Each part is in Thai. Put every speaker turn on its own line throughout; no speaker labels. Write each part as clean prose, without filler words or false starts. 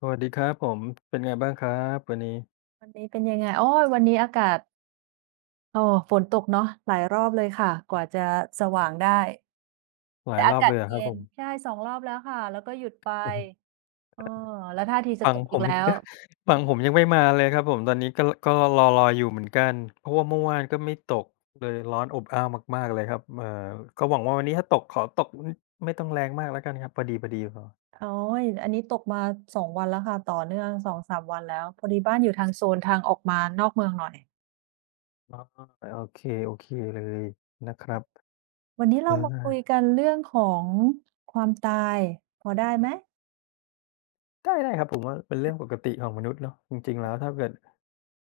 สวัสดีครับผมเป็นไงบ้างครับวันนี้
วันนี้เป็นยังไงโอ้ยวันนี้อากาศโอ้ฝนตกเนาะหลายรอบเลยค่ะ กว่าจะสว่างได้
หลา
แต่
ยร
อา
อบ
กา
เล
ศ
ยเหรอครับ
เย็
ผ
น
ม
ใช่2รอบแล้วค่ะแล้วก็หยุดไป
อือฮึ
เออแล้วท่าทีจะ
ฝั่
ต
ง
ก
ผ
อีก
ม
แล้ว
ฝั่งผมยังไม่มาเลยครับผมตอนนี้ก็รออยู่เหมือนกันเพราะว่าเมื่อวานก็ไม่ตกเลยร้อนอบอ้าวมากๆเลยครับก็หวังว่าวันนี้ถ้าตกขอตกอืมไม่ต้องแรงมากแล้วกันครับพอดีๆพอ
โอ๊ยอันนี้ตกมา2วันแล้วค่ะต่อเนื่องสองสามวันแล้วพอดีบ้านอยู่ทางโซนทางออกมานอกเมืองหน่อย
อ๋อโอเคโอเคเลยนะครับ
วันนี้เรามาคุ
เออ
ยกันเรื่องของความตายพอได้ไหม
ได้ได้ครับผมว่าเป็นเรื่องปกติของมนุษย์เนาะจริงๆแล้วถ้าเกิด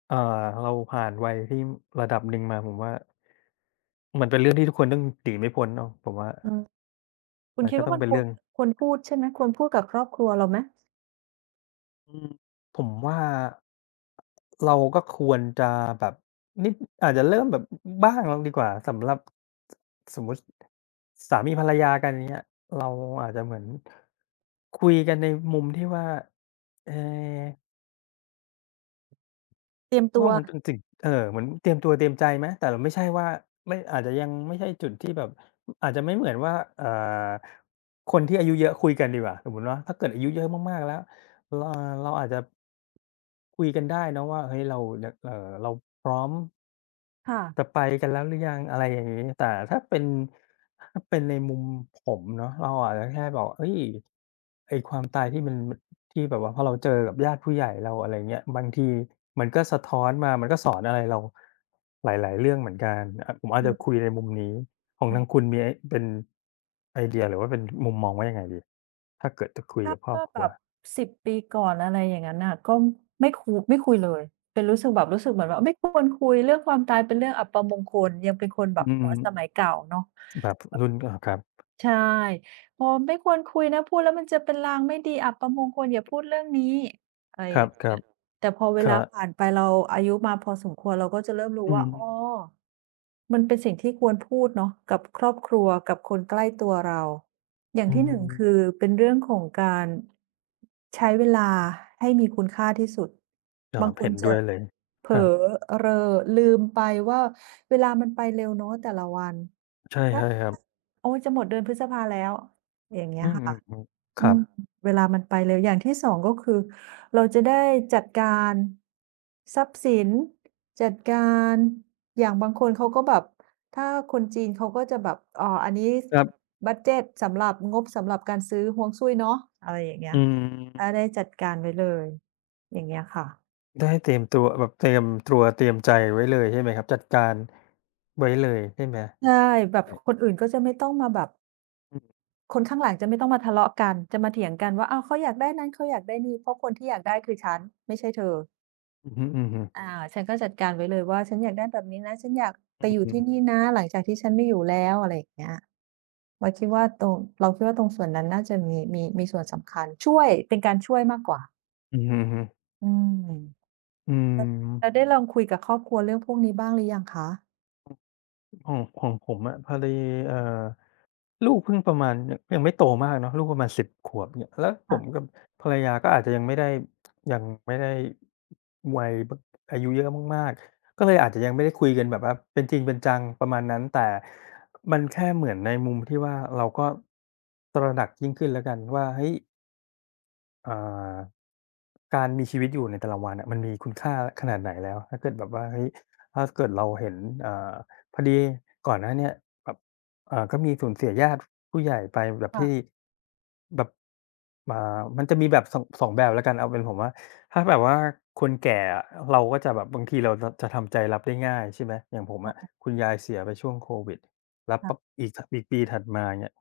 เอ่อเราผ่านวัยที่ระดับหนึ่งมาผมว่า มันเป็นเรื่องที่ทุกคนต้องหนีไม่พ้นเนาะผมว่า
อืมคุณ
มัน
คิด
ก็ต้
ว่า
อง
มัน
เป็น
คว
เรื่
ร
อง
พูดใช่ไหม ควรพูดกับครอบครัวเราไหม
อืมผมว่าเราก็ควรจะแบบนิดอาจจะเริ่มแบบอบ้างดีกว่าสำหรับสมมุติสามีภรรยากันอย่างเงี้ยเราอาจจะเหมือนคุยกันในมุมที่ว่าเอ่อ
เตรียมตั
ว่า
ว
มันเป็นสิ่งเหมือนเตรียมตัวเตรียมใจไหมแต่เราไม่ใช่ว่าไม่อาจจะยังไม่ใช่จุดที่แบบอาจจะไม่เหมือนว่าคนที่อายุเยอะคุยกันดีกว่าสมมุติว่าถ้าเกิดอายุเยอะมากๆแล้วเราเราอาจจะคุยกันได้เนาะว่าเฮ้ยเรายเอ่อเราพร้อม จะ
ค่ะ
ไปกันแล้วหรือยังอะไรอย่างงี้แต่ถ้าเป็นถ้าเป็นในมุมผมเนาะเราอาจจะแค่บอกเฮ้ยไอ้ความตายที่มันที่แบบว่าพอเราเจอกับญาติผู้ใหญ่เราอะไรเงี้ยบางทีมันก็สะท้อนมา มันก็สอนอะไรเราหลายๆเรื่องเหมือนกันอะผมอาจ
อื
จะคุย
ม
ในมุมนี้ของทางคุณมีไอ้เป็นไอเดียหรือว่าเป็นมุมมองว่ายังไงดีถ้าเกิดจะคุย
ถ้า
กับครอบ
เมื่อ
ครั
แบ
ว
บ1บปีก่อนอะไรอย่างงั้นน่ะก็ไม่คุยเลยเป็นรู้สึกแบบรู้สึกเหมือนว่าไม่ควรคุยเรื่องความตายเป็นเรื่องอัปมงคลยังเป็นคนแบบ
อืม
หัวสมัยเก่าเนาะ
แบบรุ่นอาครับ
ใช่โอ้ไม่ควรคุยนะพูดแล้วมันจะเป็นลางไม่ดีอัปมงคลอย่าพูดเรื่องนี้อะไร
ค
อ
รั
ย่า
บ
ง
ๆ
เงี้ยแต่พอเว
ค
ลา
รับ
ผ่านไปเราอายุมาพอสมควรเราก็จะเริ่มรู้
อื
ว่าอ้อ
ม
มันเป็นสิ่งที่ควรพูดเนาะกับครอบครัวกับคนใกล้ตัวเราอย่าง
อื
ที่หนึ่งคื
ม
อเป็นเรื่องของการใช้เวลาให้มีคุณค่าที่สุด
ครั
บาง
บ
ค
เห็
น
นด้
จะ
วยเลย
เผ
ค
ลอ
รับ
เรอลืมไปว่าเวลามันไปเร็วเนาะแต่ละวัน
ใช่
แป๊บ
ใช่ครับ
โอ๊ยจะหมดเดือนพฤษภาแล้วอย่างเงี้
อื
ยค่ะ
มๆๆค
อื
รับ
มเวลามันไปเร็วอย่างที่สองก็คือเราจะได้จัดการทรัพย์สินจัดการอย่างบางคนเขาก็แบบถ้าคนจีนเขาก็จะแบบอันนี้
ครับ
ับบัดเจตสำหรับงบสำหรับการซื้อฮวงซุ้ยเนาะอะไรอย่างเงี้
อื
ยค่ะอา
ม
ได้จัดการไว้เลยอย่างเงี้ยค่ะ
ได้เตรียมตัวแบบเตรียมตัวเตรียมใจไว้เลยใช่ไหมครับจัดการไว้เลยใช่ไหม
ใช่แบบคนอื่นก็จะไม่ต้องมาแบบ
อื่
คนข้างหลังจะไม่ต้องมาทะเลาะกันจะมาเถียงกันว่าอ้าวเขาอยากได้นั้นเขาอยากได้นี่เพราะคนที่อยากได้คือฉันไม่ใช่เธอ
อืมอือฮึ
อ่าฉันก็จัดการไว้เลยว่าฉันอยากได้แบบนี้นะฉันอยาก
อื
ไปอ
อ
ยู่
ฮึ
ที่นี่นะหลังจากที่ฉันไม่อยู่แล้วอะไรอย่างเงี้ยเราคิดว่าตรงเราคิดว่าตรงส่วนนั้นน่าจะมีส่วนสำคัญช่วยเป็นการช่วยมากกว่า
อือฮึๆ
อืม
อื
แล้ว
ม
ได้ลองคุยกับครอบครัวเรื่องพวกนี้บ้างหรือยังคะ
ของผมอะพอดีเอ่อ ลูกเพิ่งประมาณยงยังไม่โตมากเนาะลูกประมาณ10ขวบเนี่ยแล้วผ
ค่ะ
มกับภรรยาก็อาจจะยังไม่ได้วัยบอายุเยอะมากๆก็เลยอาจจะยังไม่ได้คุยกันแบบว่าเป็นจริงเป็นจังประมาณนั้นแต่มันแค่เหมือนในมุมที่ว่าเราก็ตระหนักยิ่งขึ้นแล้วกันว่าเฮ้ย อ่าการมีชีวิตอยู่ในแต่ละวันอะมันมีคุณค่าขนาดไหนแล้วถ้าเกิดแบบว่าเฮ้ยถ้าเกิดเราเห็นอ่าพอดีก่อนหน้าเนี้ยแบบอ่าก็มีสูญเสียญาติผู้ใหญ่ไปแบบที่
ค่ะ
แบบอ่ามันจะมีแบบสองแบบแล้วกันเอาเป็นผมว่าถ้าแบบว่าคนแก่อะเราก็จะแบบบางทีเราจะทำใจรับได้ง่ายใช่ไหมอย่างผมอะคุณยายเสียไปช่วงโควิดแล้วปั๊บ
ค่ะ
อีกถอีกปีถัดมาอย่างเงี้ย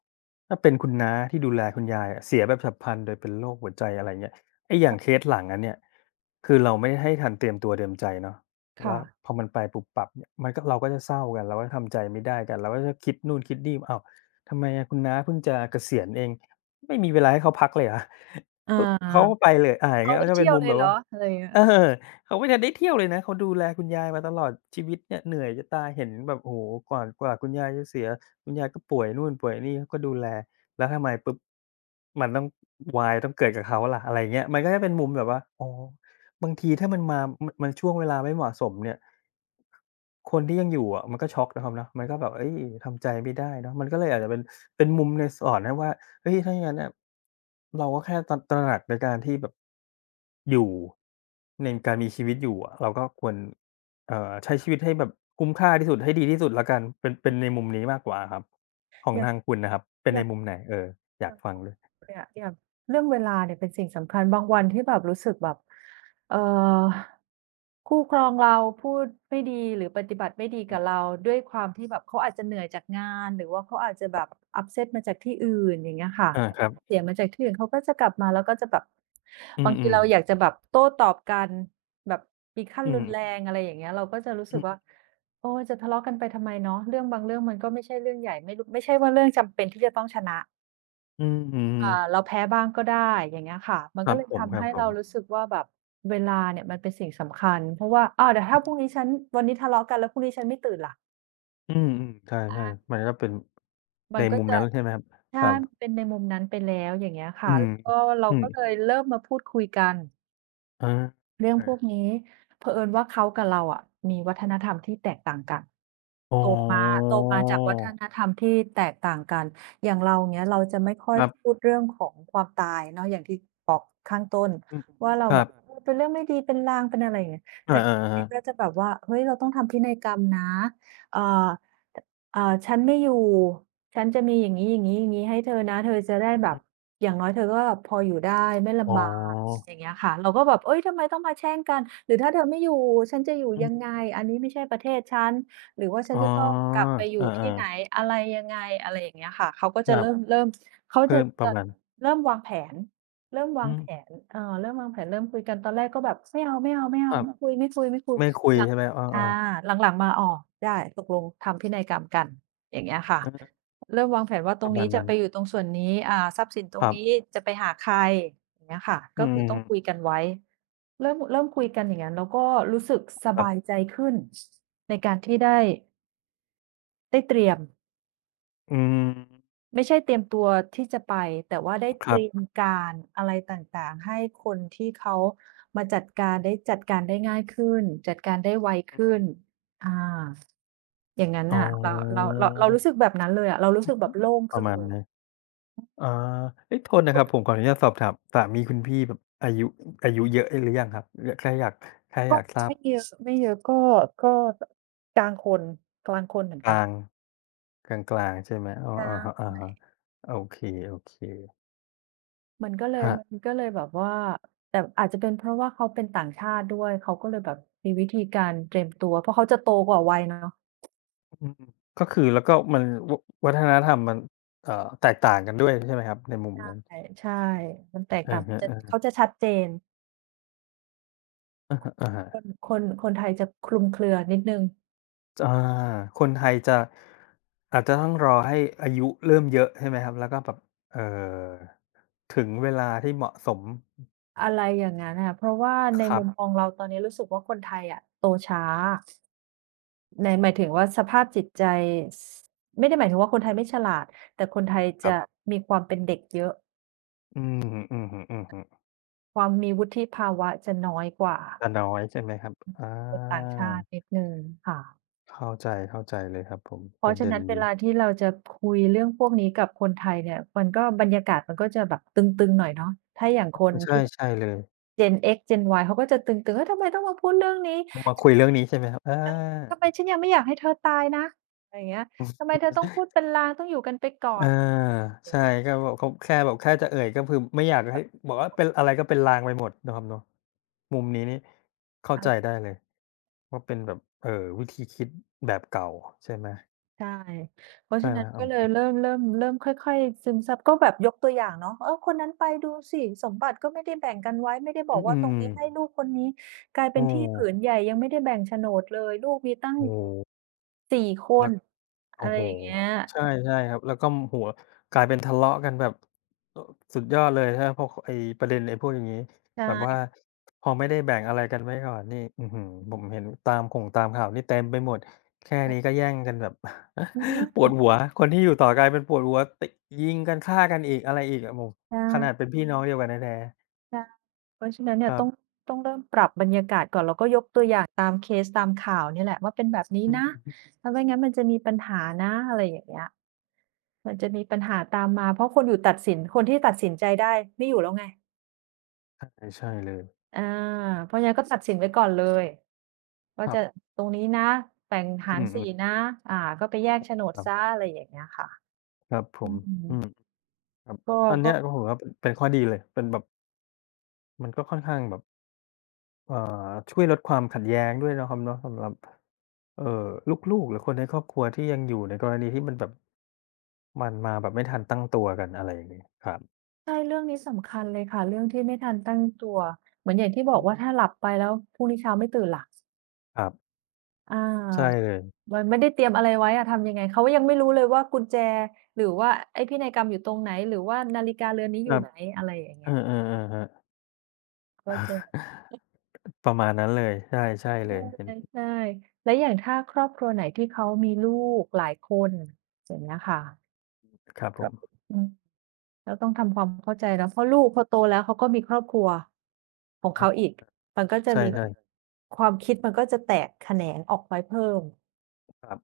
ถ้าเป็นคุณน้าที่ดูแลคุณยายอะเสียแบบฉับพลันโดยเป็นโรคหัวใจอะไรเงี้ยไอ้อย่างเคสหลังนั้นเนี่ยคือเราไม่ให้ทันเตรียมตัวเตรียมใจเนาะแล้
ค่ะ
วพอมันไปปุบปับเนี่ยมันก็เราก็จะเศร้ากันเราก็ทำใจไม่ได้กันเราก็จะคิดนู่นคิดนี่อ้าวทำไมอะคุณน้าเพิ่งจะเกษียณเองไม่มีเวลาให้เขาพักเลยเหรอ
อา
ปุ๊บเขาก็ไปเลยอ่าอย่าง
เขา
เงี้ย
ได้
ก็จะเป็
เที่
น
ยว
มุม
เล
แบ
ย
บ
เหร
ว่า
ออะไรอย่างเงี้ย
เออเขาไม่ทันได้เที่ยวเลยนะเขาดูแลคุณยายมาตลอดชีวิตเนี่ยเหนื่อยจะตายเห็นแบบโอ้โฮกว่าคุณยายจะเสีย คุณยายก็ป่วยนู่นป่วยนี่เขาก็ดูแลแล้วทำไมปุ๊บมันต้องวายต้องเกิดกับเขาล่ะอะไรอย่างเงี้ยมันก็จะเป็นมุมแบบว่าอ๋อบางทีถ้ามันมามันมันช่วงเวลาไม่เหมาะสมเนี่ยคนที่ยังอยู่อะมันก็ช็อกนะครับเนาะมันก็แบบเฮ้ยทำใจไม่ได้เนาะมันก็เลยอาจจะเป็นเป็นมุมในสอนให้ว่าเฮ้ยถ้าอย่างงั้นน่ะเราก็แค่ตระตระหนักในการที่แบบอยู่ในการมีชีวิตอยู่อะเราก็ควร เอ่อใช้ชีวิตให้แบบคุ้มค่าที่สุดให้ดีที่สุดแล้วกันเป็นในมุมนี้มากกว่าอะครับของ
อย่าง
ทางคุณน่ะครับเป็น
อ
ใน
ย่าง
มุมไหนเอ่ยอ
อ
ยา
ย่า
ก
ง
ฟังเลย
เนี่ยอย่างเรื่องเวลาเนี่ยเป็นสิ่งสำคัญบางวันที่แบบรู้สึกแบบเอ่อ คู่ครองเราพูดไม่ดีหรือปฏิบัติไม่ดี
อื
กับ
ม
เราด้วยความที่แบบเขาอาจจะเหนื่อยจากงานหรือว่าเขาอาจจะแบบ upset มาจากที่อื่นอย่างเงี้ยค่ะ
อาครับ
เสียมาจากที่อื่นเขาก็จะกลับมาแล้วก็จะแบบ
อื
บางที
ม
เราอยาก
ๆ
จะแบบโต้ตอบกันแบบมีขั้น
อื
รุ
ม
นแรงอะไรอย่างเงี้ยเราก็จะรู้
อื
สึกว่าโอ๊ยจะทะเลาะกันไปทำไมเนาะเรื่องบางเรื่องมันก็ไม่ใช่เรื่องใหญ่ไม่รู้ไม่ใช่ว่าเรื่องจำเป็นที่จะต้องชนะ
มอืม
อ่า
ๆ
เราแพ้บ้างก็ได้อย่างเงี้ยค่ะมัน
ค
ก็
รับ
เลย
ผมค
ทำ
รับ
ให้
ผม
เรารู้สึกว่าแบบเวลาเนี่ยมันเป็นสิ่งสำคัญเพราะว่าอ้าวแต่
อื
ถ้าพรุ่ง
ม
นี้ฉันวันนี้ทะเลาะกันแล้วพรุ่งนี้ฉันไม่ตื่นล่ะ
อืมๆใช่
อา
ๆมันก็เป็นใน
มันก็
มุม
จะ
นั้นใช่ไหมครับค
ใช่
รับ
เป็นในมุมนั้นไปแล้วอย่างเงี้ย
อื
ค่ะ
ม
แล้วก็เรา
อืม
ก็เลยเริ่มมาพูดคุยกัน
อา
เรื่อง
อา
พวกนี้เผอิญว่าเขากับเราอะมีวัฒนธรรมที่แตกต่างกัน
อ๋
โตมา
อ
โตมาจากวัฒนธรรมที่แตกต่างกันอย่างเราอย่างเงี้ยเราจะไม่ค่อ
ค
ย
รั
พูด
บ
เรื่องของความตายเนาะอย่างที่บอกข้างต้น
อืม
ว่าเรา
ครั
แบ
บ
บเออเป็นเรื่องไม่ดีเป็นลางเป็นอะไรอย่างเงี้ย
อา
แต่เขาเนี่ยก็
ๆๆ
จะแบบว่าเฮ้ยเราต้องทำพินัยกรรมนะเอ่อตเอ่อฉันไม่อยู่ฉันจะมีอย่างงี้ๆๆให้เธอนะเธอจะได้แบ
ค
บ
รับอืม
อย่างน้อยเธอก็แบบพออยู่ได้ไม่
อ๋
ลำบาก
อ
อย่างเงี้ยค่ะเราก็แบบเฮ้ยทำไมต้องมาแช่งกันหรือถ้าเธอไม่อยู่ฉันจะอยู่
อื
ยัง
ม
ไงอันนี้ไม่ใช่ประเทศฉัน หรือว่าฉั
อ๋
น
อ
จะต้องกลับไปอ
อา
ยู่ที่
ๆ
ไหนอะไรยังไงอะไรอย่างเงี้ยค่ะเขาก็
ค
จะ
รับ
เริ่มเขาจะ
เพิ่มประ
จะ
มาณ
เริ่มวางแผนเริ่มวา
อื
ง
ม
แผนเริ่มวางแผนเริ่มคุยกันตอนแรกก็แบบไม่เอาๆๆไ
ครับ
ม่คุยๆๆ
ไม่คุย
หลัง
ใช่ไหมเอ
อา
อๆ
หลังๆมาอ๋อได้ตกลงทำพินัยกรรมกันอย่างเงี้ยค่ะ
เออ
เริ่มวางแผนว่าต
ป
ร
ระ
ง
มาณ
นี้จะ
นั้น
ไปอยู่ตรงส่วนนี้ทรัพย์สินตร
ค
ง
รั
นี้
บ
จะไปหาใครอย่างเงี้ยค่ะ
อื
ก็คือต้องคุย
ม
กันไว้เริ่มคุยกันอย่างงั้นแล้วก็รู้สึกส
ครั
บาย
บ
ใจขึ้นในการที่ได้ ได้เตรียม
อืม
ไม่ใช่เตรียมตัวที่จะไปแต่ว่าได้
ค
เต
รับ
รียมการอะไรต่างๆให้คนที่เขามาจัดการได้จัดการได้ง่ายขึ้นจัดการได้ไวขึ้นอาอย่างงั้น
อ๋
น่ะเราเรา
อ
เราเรารู้สึกแบบนั้นเลยอะเรารู้สึกแบบโล่ง
ป
ขึ้
ระ
น
มาณ
เลย
นั้นอาเอ๊ะโทษนะครับผมขออนุญาตสอบถามสามีคุณพี่แบบอายุอายุเยอะหรือยังครับอแค่อยากแค่อ
ก็
ยากทราบ
ไม่เยอะไม่เยอะก็กลางคนกลางคนเหมือน
ก
กัน
ลางกลางๆใช่ไหมอ๋อ
ใช
อะฮะ
่
ๆโอเค
มันก็เล
ๆค
ย
รับ
มันก็เลยแบบว่าแต่อาจจะเป็นเพราะว่าเขาเป็นต่างชาติด้วยเขาก็เลยแบบมีวิธีการเตรียมตัวเพราะเขาจะโตกว่าวัยเนาะ
อืมก็คือแล้วก็มันววัฒนธรรมมันเอ่อแตกต่างกันด้วยใช่ไหมครับในมุมนั้น
ใช่ใช่มันแตก
อะ
ต่างจะ
ฮะ
เขาจะชัดเจน
ๆอะฮะ
คน
ๆ
คนคนไทยจะคลุมเครือนิดหนึ่ง
อาคนไทยจะอาจจะต้องรอให้อายุเริ่มเยอะใช่ไหมครับแล้วก็แบบเอ่อถึงเวลาที่เหมาะสม
อะไรอย่างงั้นน่ะเพราะว่าใน
ครับ
มุมมองเราตอนนี้รู้สึกว่าคนไทยอะโตช้าในหมายถึงว่าสภาพจิตใจสไม่ได้หมายถึงว่าคนไทยไม่ฉลาดแต่คนไทย
ครั
จะ
บ
มีความเป็นเด็กเยอะ
อือฮึอๆ
ความมีวุฒิภาวะจะน้อยกว่า
ๆจะน้อยใช่ไหมครับอา
คนต่างชาตินิดหนึ่งค่ะ
เข้าใจเข้าใจเลยครับผม
เพ
ป
ราะ
ระ
ฉะ
เด็น
นั้นเว
นี้
ลาที่เราจะคุยเรื่องพวกนี้กับคนไทยเนี่ยมันก็บรรยากาศมันก็จะแบบตึงๆหน่อยเนาะถ้าอย่างคน
ใช่
ที่แบบ
ใช่เลย
Gen X Gen Y เขาก็จะตึงๆเฮ้ยทำไมต้องมาพูดเรื่องนี้
ต้องมาคุยเรื่องนี้ใช่ไหมครับ
ฉ
อา
ันยังทำไมฉันยังไม่อยากให้เธอตายนะอะไรอย่างเงี้ยทำไมเธอต้องพูดเป็นลางต้องอยู่กันไปก่
เอ
อ
อ
นอะไรอ
ใช่
ย่างเ
ก็แบบเขาแค่แบบแค่จะเอ่ยก็คือไม่อยากให้บอกว่าเป็นอะไรก็เป็นลางไปหมดเนาะครับเนาะมุมนี้นี่เข้า
งี้
ใจ
ย
ได้เลย ว่าเป็นแบบวิธีคิดแบบเก่าใช่ไหม
ใช่เพราะ
ใช่
ฉะ
ไหม
นั้น
เอา
ก็เล
ค
ย
รั
เริ่
บ
มเริ่มเริ่มค่อยๆซึมซับก็แบบยกตัวอย่างเนาะเออคนนั้นไปดูสิสมบัติก็ไม่ได้แบ่งกันไว้ไม่ได้บ
อื
อกว่าตรง
ม
นี้ให้
ๆ
ลูกคนนี้กลาย
เอ
เป็นที่ผืนใหญ่ยังไม่ได้แบ่งโฉนดเลยลูกมีตั้ง
โอ้โฮ
สี่ค
แล้ว
นอะ
โอ้
ไร
โฮ
อย่างเงี้ย
ใช่ใช่ครับแล้วก็หัวกลายเป็นทะเลาะกันแบบเอ่อสุดยอดเลยครับเพราะคไอ้ประเด็นไอ้พวกอย่างงี้
ใ
แบบว่า
ช่
พอไม่ได้แบ่งอะไรกันไว้ก่อนนี่อื้อฮือผมเห็นตามข่งตามข่าวนี่เต็มไปหมดแค่นี้
ค่ะ
ก็แย่งกันแบบ
อื
ปวด
ม
หัวคนที่อยู่ต่อกลายเป็นปวดหัวติยิงกันฆ่ากันอีกอะไรอีกโอ้โฮ
ใช่
ขนาดเป็นพี่น้องเดียวกันแท้ๆ
ใช่เพราะฉะนั้น
ค
เนี่ย
รั
ต้อง
บ
ต้องเริ่มปรับบรรยากาศก่อนแล้วก็ยกตัวอย่างตามเคสตามข่าวเนี่ยแหละว่าเป็นแบบนี้
อื
นะ
ม
ถ้าไม่งั้นมันจะมีปัญหานะอะไรอย่างเงี้ย มันจะมีปัญหาตามมาเพราะคนอยู่ตัดสินคนที่ตัดสินใจได้ไม่อยู่แล้วไง
ใช่ใช่เลย
อาเพราะฉะนั้นก็ตัดสินไว้ก่อนเลยว่า
ครั
จะ
บ
ตรงนี้นะแบ่ง
อื
หารสี
มๆ
นะอ่าก็ไปแยกโฉนด
ครั
เสีย
บ
อะไรอย่างเงี้ยค่ะ
ครับผ
อื
ม
ม
อืมครับ
ก็
อัน
ก็
เนี้ยก็ผมว่าเป็นข้อดีเลยเป็นแบบมันก็ค่อนข้างแบบเอ่อช่วยลดความขัดแย้งด้วยเนาะครับเนาะสำหรับเอ่อลูกๆหรือคนในครอบครัวที่ยังอยู่ในกรณีที่มันแบบมันมาแบบไม่ทันตั้งตัวกันอะไรอย่างงี้ครับ
ใช่เรื่องนี้สำคัญเลยค่ะเรื่องที่ไม่ทันตั้งตัวเหมือนอย่างที่บ
อื
อกว่า
ม
ถ้าหลับไปแล้วพรุ่งนี้เช้าไม่ตื่นล่ะ
ครับ
อา
ใช่เลย
มันไม่ได้เตรียมอะไรไว้อะทำยังไงเขายังไม่รู้เลยว่ากุญแจหรือว่าไอ้พินัยกรรมอยู่ตรงไหนหรือว่านาฬิกาเรือนนี้
ค
อ
รั
ยู่
บ
ไหนอะไรอย่าง
เอ
เงี้
อ
ย
ๆๆครับ
ก็จะ
ประมาณนั้นเลยใช่ใช่เลยเห็น
ใช่ใช่และอย่างถ้าครอบครัวไหนที่เขามีลูกหลายคนอย่างเงี้ยค่ะ
ครับผม
อืมเราต้องทำความเข้าใจเนาะเพราะลูกพอโตแล้วเขาก็มีครอบครัวของ
ครั
เขาอี
บ
กมันก็จะ
ใช่
มีใช่ๆความคิดมันก็จะแตกแขนงออกไปเพิ่ม
ๆครับ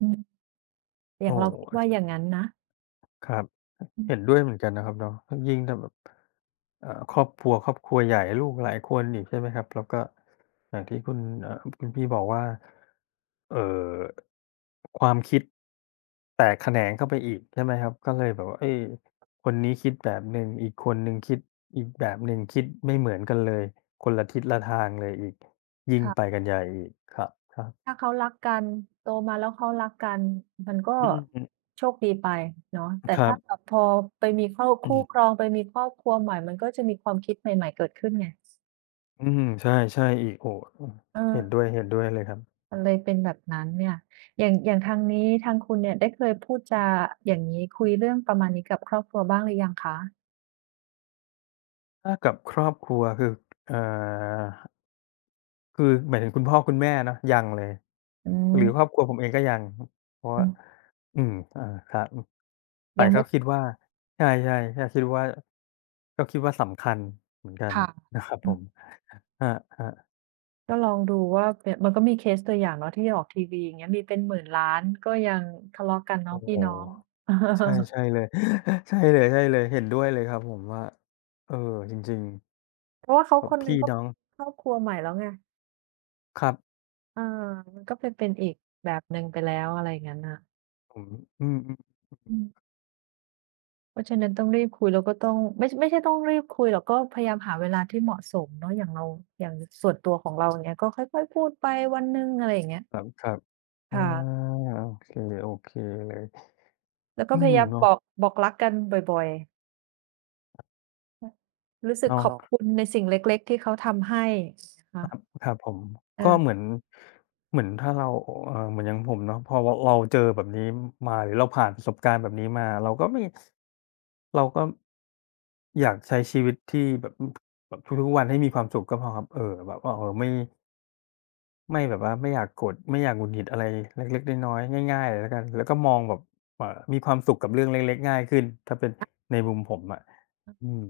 อืมอย่าง
โอ้
เราคัิด
โฮ
ว่าอย่างนั้นนะ
ครับ
อื
เห็น
ม
ด้วยเหมือนกันนะครับเนาะยิ่งถ้าแบบครอบครัวครอบครัวใหญ่ลูกหลายคนอีกใช่ไหมครับแล้วก็อย่างที่คุณคุณพี่บอกว่าเอ่อความคิดแตกแขนงเข้าไปอีกใช่ไหมครับก็เลยแบบว่าเอ๊ยคนนี้คิดแบบหนึ่งอีกคนหนึ่งคิดอีกแบบหนึ่งคิดไม่เหมือนกันเลยคนละทิศละทางเลยอีกยิ่งไป
ร
กันใหญ่อีกครับ
ค่ะถ้าเขารักกันโตมาแล้วเขารักกันมันก็
ๆอืม
โชคดีไปเนาะแต่
ครั
ถ้าแบ
บ
บพอไปมีครอบ
อื
คู่ค
ม
รองไปมีครอบครัวใหม่มันก็จะมีความคิดใหม่ๆเกิดขึ้นไง
อืมใช่ๆอีกโอ้โฮ
เออ
เห็นด้วยๆเลยครับ
มันเลยเป็นแบบนั้นเนี่ยอย่างอย่างทางนี้ทางคุณเนี่ยได้เคยพูดจาอย่างงี้คุยเรื่องประมาณนี้กับครอบครัวบ้างหรือยังคะ
ถ้ากับครอบครัวคือเอ่อคือหมายถึงคุณพ่อคุณแม่เนาะยังเลย
อื
ห
ม
รือครอบครัวผมเองก็ยังเพราะ
อื
ว่า
ม
อืมอาครับอือแต่
ยัง
ก็
ไม่
คิดว่าใช่ๆใช่คิดว่าก็คิดว่าสำคัญเหมือนกัน
ค่ะ
นะครับ
อื
ผ
ม
มครับ
ก็ลองดูว่าเปมันก็มีเคสตัวอย่างเนาะที่ออกทีวีอย่างเงี้ยมีเป็นหมื่นล้านก็ยังทะเลาะกัน
ๆ
เนาะ
โอ้โฮ
พี่น้อง
ใช่ ใช่เลยใช่เลยๆเห็นด้วยเลยครับผมว่าเออจริงๆ
เพราะว่าเขา
แบบ
คนหนึ่
พี่
งก็
น้อง
ครอบครัวใหม่แล้วไง
ครับ
เออมันก็เป็นอีกแบบหนึ่งไปแล้วอะไรอย่างงั้นน่ะ
ผมอืม
อืม เพราะฉะนั้นต้องรีบคุยแล้วก็ต้องไม่ไม่ใช่ต้องรีบคุยหรอกก็พยายามหาเวลาที่เหมาะสมเนาะอย่างส่วนตัวของเราอย่างเงี้ยก็ค่อยๆพูดไปวันหนึ่งอะไรอย่างเงี้ย
ๆครับๆอา
ค่ะ
โอเคโอเคเลย
แล้วก็
อื
พ
ม
ยายาม
เนาะ
บอกรักกันบ่อยๆอรู้สึกข
เนาะ
อบบคุณในสิ่งเล็กๆที่เขาทำให้นะคะ
ครับผมก็เหมือ
เออ
นเหมือนถ้าเราเหมือนอย่างผมเนาะพอเราเราเจอแบบนี้มาหรือเราผ่านประสบการณ์แบบนี้มาเราก็ไม่เราก็อยากใช้ชีวิตที่แบบอืมแบบทุกๆวันให้มีความสุขก็พอครับแบบว่าไม่ไม่แบบว่าไม่อยากโกรธไม่อยากหงุดหงิดอะไรเล็กๆน้อยๆง่ายๆเลยแล้วกันแล้วก็มองแบบเอ่อมีความสุขกับเรื่องเล็กๆง่ายขึ้นถ้าเป็นในมุมผมอะอืม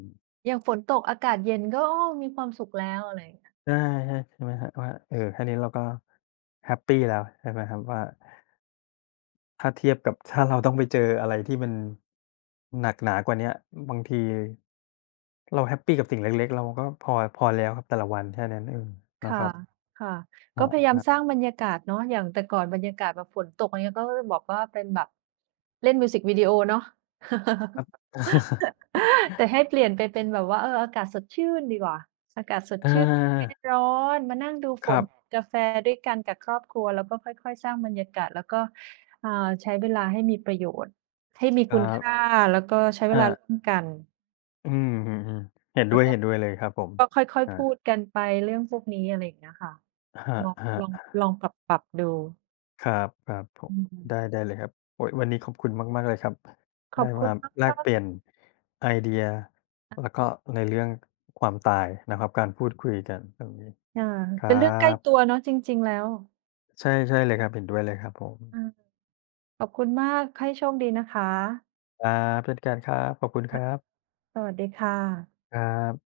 อย่างฝนตกอากาศเย็นก็อ้อมีความสุขแล้วอะไร
ใช่ๆใช่ไหมครับว่าเออแค่นี้เราก็แฮปปีแล้วใช่ไหมครับว่า ถ้าเทียบกับ ถ้าเราต้องไปเจออะไรที่มันหนักหนากว่าเนี้ยบางทีเราแฮปปีกับสิ่งเล็กๆเราก็พอพอแล้วครับแต่ละวันแค่นั้นเองนะค
ค่ะ
รับ
ค่ะ
ค
ก็พยายาม
รั
สร้าง
บ
บรรยากาศเนาะอย่างแต่ก่อนบรรยากาศแบบฝนตกอะไรเงี้ยก็บอกว่าเป็นแบบเล่นมิวสิกวิดีโอเนาะ
ๆครับ
แต่ให้เปลี่ยนไปเป็นแบบว่าเอออากาศสดชื่นดีกว่าอากาศสด
อ
ชื่นไม่
า
ร้อนมานั่งดูฝ
ครั
น
บ
กาแฟด้วยกันกับครอบครัวแล้วก็ค่อยๆสร้างบรรยากาศแล้วก็อ่าใช้เวลาให้มีประโยชน์ ให้มี
ค
คุณ
รับ
ค่า แล้วก็ใช้เว
อา
ลาร่วมกัน
อืมๆๆเห็นด้
แล้วก็
วยๆเลยครับผม
ก็ค่อย
อา
ๆพูดกันไปเรื่องพวกนี้อะไรอย่างเงี้ยค่ะ
ครั
ลองล
บ
อง
ๆ
ลองปรับๆดู
ครับครับผม
อืม
ได้ได้เลยครับโอ๊ยวันนี้ขอบคุณมากๆเลยครับ
ขอ
ได้
บคุ
มา
ณมา
แลก
ก
เปลี่ยนไอเดีย
ๆ
แล้วก็ในเรื่องความตายนะครับการพูดคุยกันตรงนี้
อา
ค
เป็น
รั
เรื่องใกล้
บ
ตัวเนาะจริงๆแล้ว
ใช่ใช่เลยครับเห็นด้วยเลยครับผม
อาขอบคุณมากให้โชคดีนะคะ
ครับเช่นกันครับขอบคุณค
ค่ะ
รับ
สวัสดีค่ะ
ครับ